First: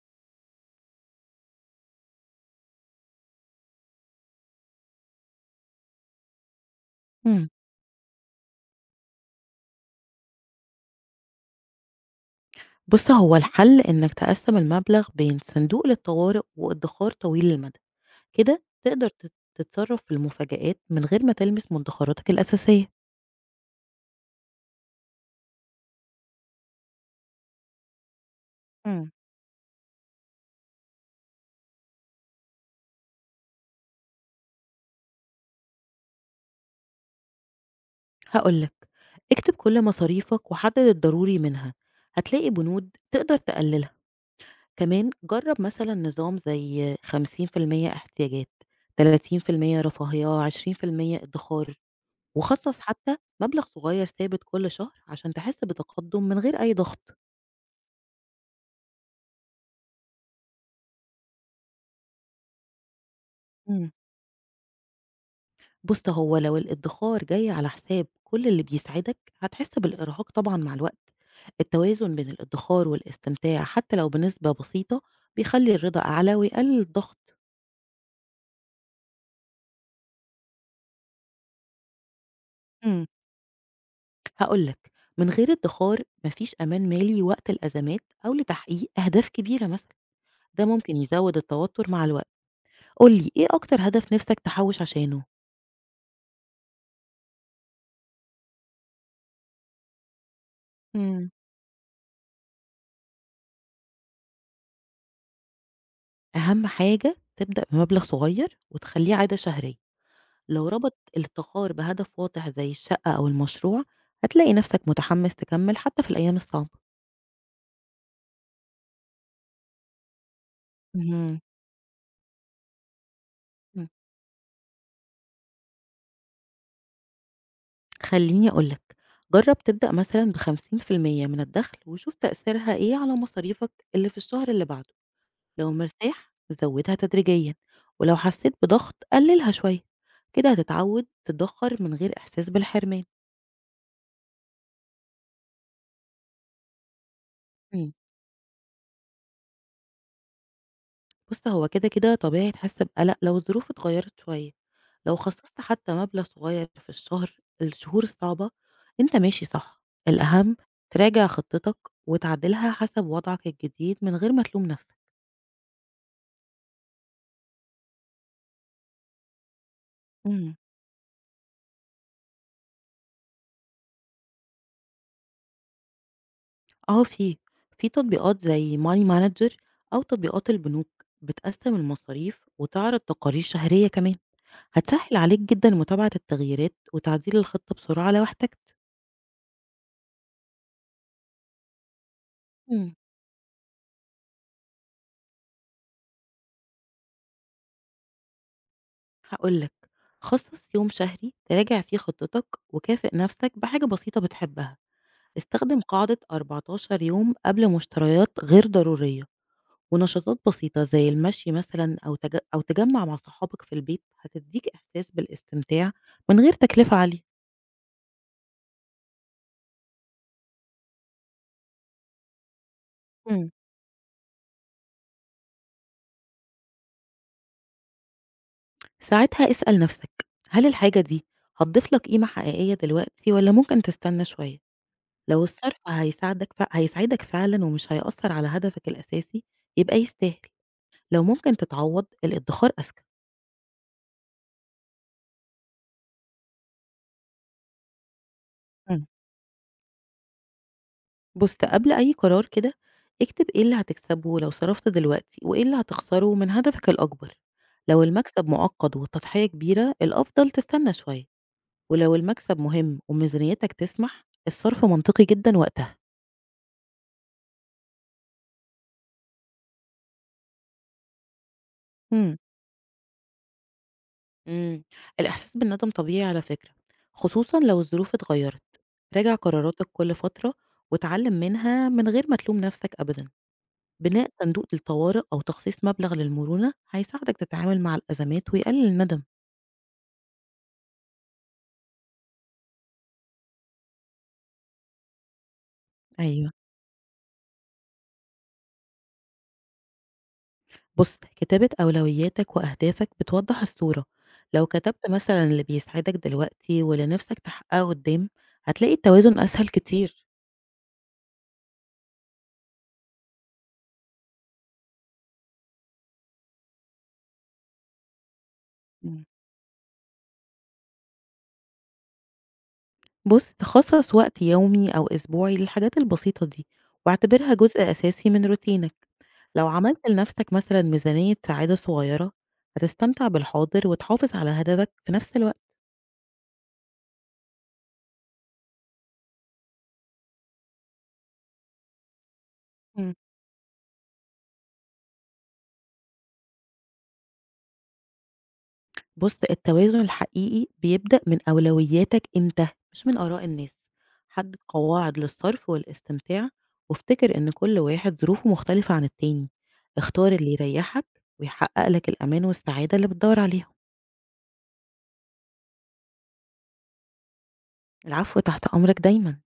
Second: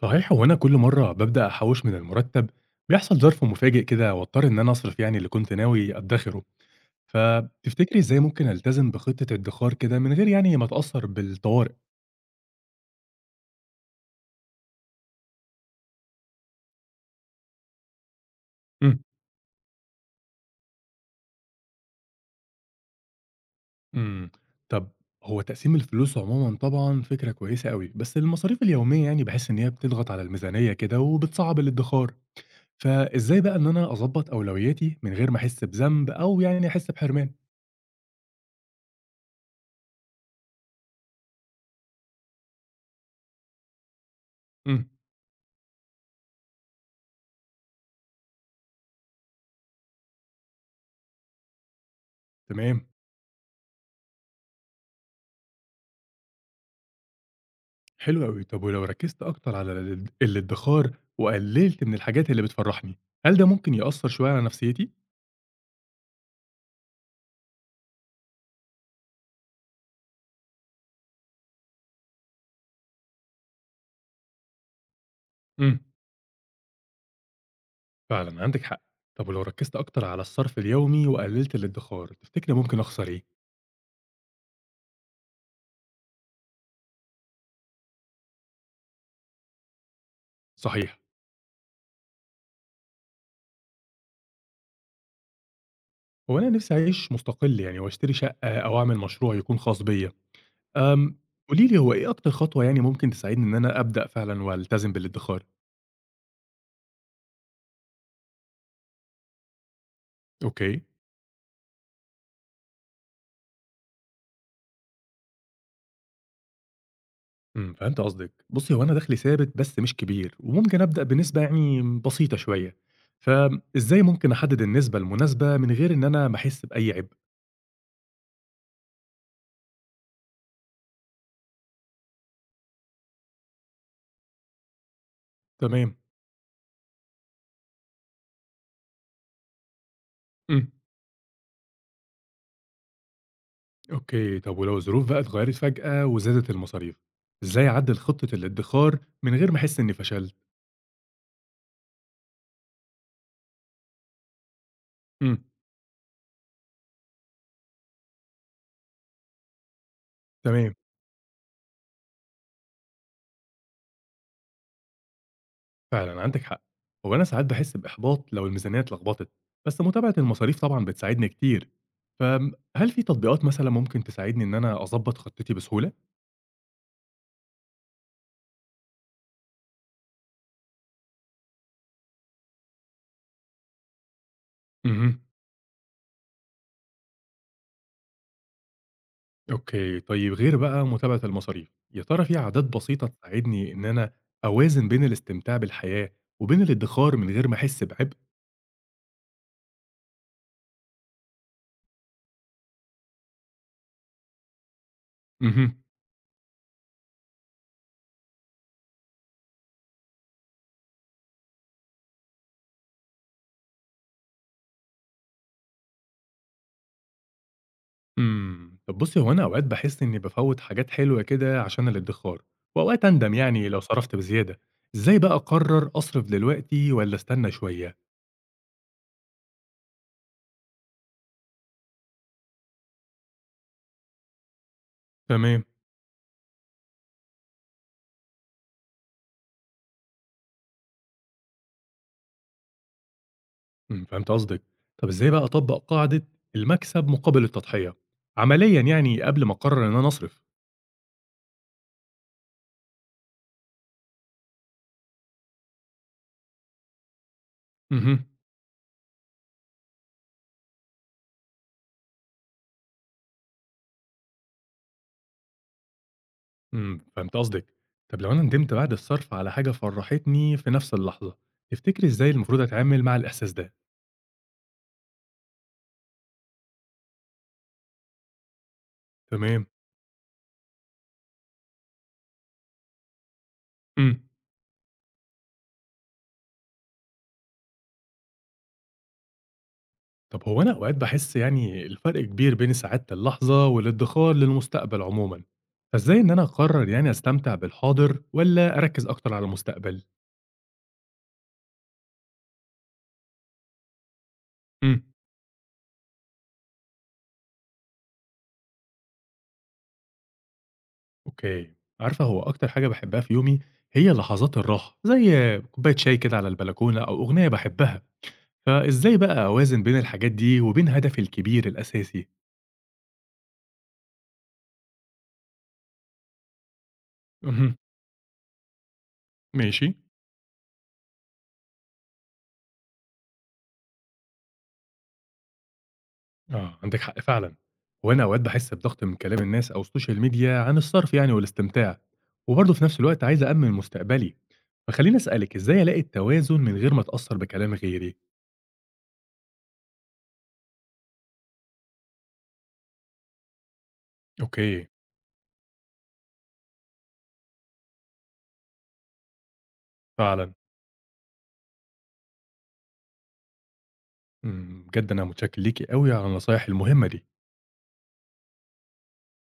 صحيح هو أنا كل مرة بابدأ أحوِّش من المُرتّب، بيحصل ظرف مفاجئ كده وأضطر إن أنا أصرف يعني اللي كنت ناوي أدّخِره، إمم. فتفتكري إزاي ممكن ألتزم بخطة إدّخار كده من غير يعني ما أتأثّر بالطوارئ؟ بُص، هو الحل إنّك تقسّم المبلغ بين صندوق للطوارئ وادّخار طويل المدى، كده إمم. تقدر تتصرّف في المفاجآت من غير ما تلمس مدخراتك الأساسية. إمم، طَب هو تقسيم الفلوس عمومًا طبعًا فكرة كويسة أوي، بس المصاريف اليومية إمم. يعني باحس إن هي بتضغط على الميزانية كده وبتصعّب الإدّخار، فإزاي بقى إن أنا أضبّط أولوياتي من غير ما أحس بذنب أو يعني أحس بحرمان؟ هاقول لك، اكتب كل مصاريفك وحدد الضروري منها، هتلاقي بنود تقدر تقللها. إمم. كمان جرّب مثلًا نظام زي 50% احتياجات، 30% رفاهية، 20% ادّخار، وخصّص تمام. حتى مبلغ صغير ثابت كل شهر عشان تحس بتقدُّم من غير أي ضغط. حلو أوي. طب ولو ركزت أكتر على الادخار وقللت من الحاجات اللي بتفرّحني، هل ده ممكن إمم. يأثّر شوية على نفسيتي؟ بُص، هو لو الادخار جاي على حساب كل اللي بيسعدك، هتحس بالإرهاق طبعًا مع الوقت. التوازن بين الادخار والاستمتاع حتى لو بنسبة بسيطة، بيخلي إمم، الرضا أعلى ويقلل الضغط. فعلًا عندِك حق. طب ولو ركزت أكتر على الصرف اليومي وقللت الادخار، تفتكري ممكن امم. أخسر إيه؟ هاقول لك، من غير ادخار مفيش أمان مالي وقت الأزمات أو لتحقيق أهداف كبيرة مثلًا، ده ممكن صحيح، يزود التوتر مع الوقت. قُل لي إيه أكتر هدف نفسك تحوِّش عشانه؟ هو أنا نفسي أعيش مستقل يعني وأشتري شقة أو أعمل مشروع يكون خاص بيّا. آمم، امم. قولي لي هو إيه أكتر خطوة يعني ممكن تساعدني إن أنا أبدأ فعلًا وألتزم بالادخار؟ أهم حاجة تبدأ بمبلغ صغير وتخليه عادة شهرية. لو أوكي. ربط الادخار بهدف واضح زي الشقة أو المشروع هتلاقي نفسك متحمس تكمل حتى في الأيام الصعبة فهمت قصدِك. بُصّي، هو أنا دخلي ثابت بس مش كبير، وممكن أبدأ مهم. بنسبة يعني بسيطة شوية، مم. فإزاي ممكن أحدد النسبة المناسبة من غير إن أنا ما أحس بأي عبء؟ خليني أقولك جرب تبدأ مثلا ب50% من الدخل وشوف تأثيرها إيه على مصاريفك اللي في الشهر اللي بعده لو تمام، مرتاح زودها تدريجيا ولو حسيت بضغط قللها شوية كده إمم، هتتعود تدخر من غير إحساس بالحرمان. أوكي. طب ولو الظروف بقى اتغيّرت فجأة وزادت المصاريف، إزاي أعدّل خطة الادخار من غير ما أحس إني فشلت؟ بُص، هو كده، طبيعي تحس بقلق لو الظروف اتغيّرت شوية، لو إمم، خصصت حتى مبلغ صغير في الشهر الشهور الصعبة أنت ماشي صح، الأهم تمام، تراجع خطتك وتعدلها حسب وضعك الجديد من غير ما تلوم نفسك. فعلًا عندِك حق. هو أنا ساعات باحس بإحباط لو الميزانية اتلخبطت، بس متابعة امم. المصاريف طبعًا بتساعدني كتير. هل في تطبيقات مثلًا ممكن تساعدني إن أنا أضبّط خطتي بسهولة؟ آه في، في تطبيقات زي money manager أو تطبيقات البنوك بتقسّم المصاريف وتعرض تقارير شهرية كمان، هتسهّل اهم. عليك جدًا متابعة التغييرات وتعديل الخطة بسرعة لو احتجت. أوكي، طيب غير بقى متابعة المصاريف، يا ترى في عادات امم. بسيطة تساعدني إن أنا أوازن بين الاستمتاع بالحياة وبين الادخار من غير ما أحس بعبء؟ هاقول لك، خصّص يوم شهري تراجع فيه خطتك وكافئ نفسك بحاجة بسيطة بتحبها، اهم، استخدم قاعدة 14 يوم قبل مشتريات غير ضرورية، ونشاطات بسيطة زي المشي مثلًا أو تجمّع مع صحابك في البيت هتدّيك إحساس بالاستمتاع من غير تكلفة عالية. طب بُصّي هو أنا أوقات باحس إني بافوّت حاجات حلوة كده عشان الادخار، وأوقات أندم إمم. يعني لو صرفت بزيادة، إزاي بقى أقرر أصرف دلوقتي والّا أستنى شوية؟ ساعتها اسأل نفسك هل الحاجة دي هتضيف لك قيمة حقيقية دلوقتي والّا ممكن تستنى شوية؟ لو تمام. الصرف هيساعدك فعلًا ومش هيأثّر على هدفك الأساسي يبقى يستاهل. لو ممكن تتعوّض الإدّخار أذكى. فهمت قصدك، طب إزاي بقى أطبّق قاعدة المكسب مقابل التضحية، عمليًا إمم. يعني قبل ما أقرر إن أنا أصرف؟ بُص، قبل أي قرار كده اكتب إيه اللي هتكسبه لو صرفت دلوقتي، وإيه اللي هتخسره من هدفك الأكبر. لو اهم. المكسب مؤقّت والتضحية كبيرة، الأفضل تستنى شوية، ولو المكسب مهم وميزانيتك تسمح، الصرف منطقي جدًا وقتها. فهمت قصدِك. طب لو أنا ندمت بعد الصرف على حاجة فرّحتني في نفس اللحظة، تفتكري إزاي إمم. المفروض أتعامل مع الإحساس ده؟ إمم، الإحساس بالندم طبيعي على فكرة، خصوصًا لو الظروف اتغيّرت. راجع تمام، قراراتك كل فترة واتعلّم منها من غير ما تلوم نفسك أبدًا. إمم. بناء صندوق للطوارئ أو تخصيص مبلغ للمرونة هيساعدك تتعامل مع الأزمات ويقلل الندم. طب هو أنا أوقات باحس يعني الفرق كبير بين سعادة اللحظة والادخار للمستقبل عمومًا، فإزاي إن أنا ايوه، أقرر يعني أستمتع بالحاضر والّا أركّز أكتر على المستقبل؟ بص كتابة أولوياتك وأهدافك بتوضح الصورة، لو إمم، كتبت مثلا اللي بيسعدك دلوقتي واللي نفسك تحققه قدام هتلاقي التوازن أسهل كتير. أوكي. عارفة هو أكتر حاجة باحبها في يومي هي لحظات الراحة، زي كوباية شاي كده على البلكونة أو أغنية باحبها، فإزاي مم. بقى أوازن بين الحاجات دي وبين هدفي الكبير الأساسي؟ بص تخصص وقت يومي أو أسبوعي للحاجات البسيطة دي واعتبرها اهم، جزء أساسي من روتينك، لو ماشي. عملت لنفسك مثلا ميزانية سعادة صغيرة هتستمتع بالحاضر وتحافظ على هدفك في نفس الوقت. آه، عندِك حق فعلًا. هو أنا أوقات باحس بضغط من كلام الناس أو الsocial media عن الصرف يعني والاستمتاع، وبرضه في نفس مم. الوقت عايز أأمِّن مستقبلي. فخلّيني أسألِك، إزاي ألاقي التوازن من غير ما أتأثّر بكلام غيري؟ بُص، التوازن الحقيقي بيبدأ من أولوياتك أنت، مش من آراء الناس. حدد أوكي، قواعد للصرف والاستمتاع، وافتكر إن كل واحد ظروفه مختلفة عن التاني. اختار اللي فعلًا. يريحك ويحقق لك الأمان والسعادة اللي بتدور عليهم. بجد أنا متشكر ليكِ أوي على النصايح المهمة دي. العفو، تحت أمرك دايمًا.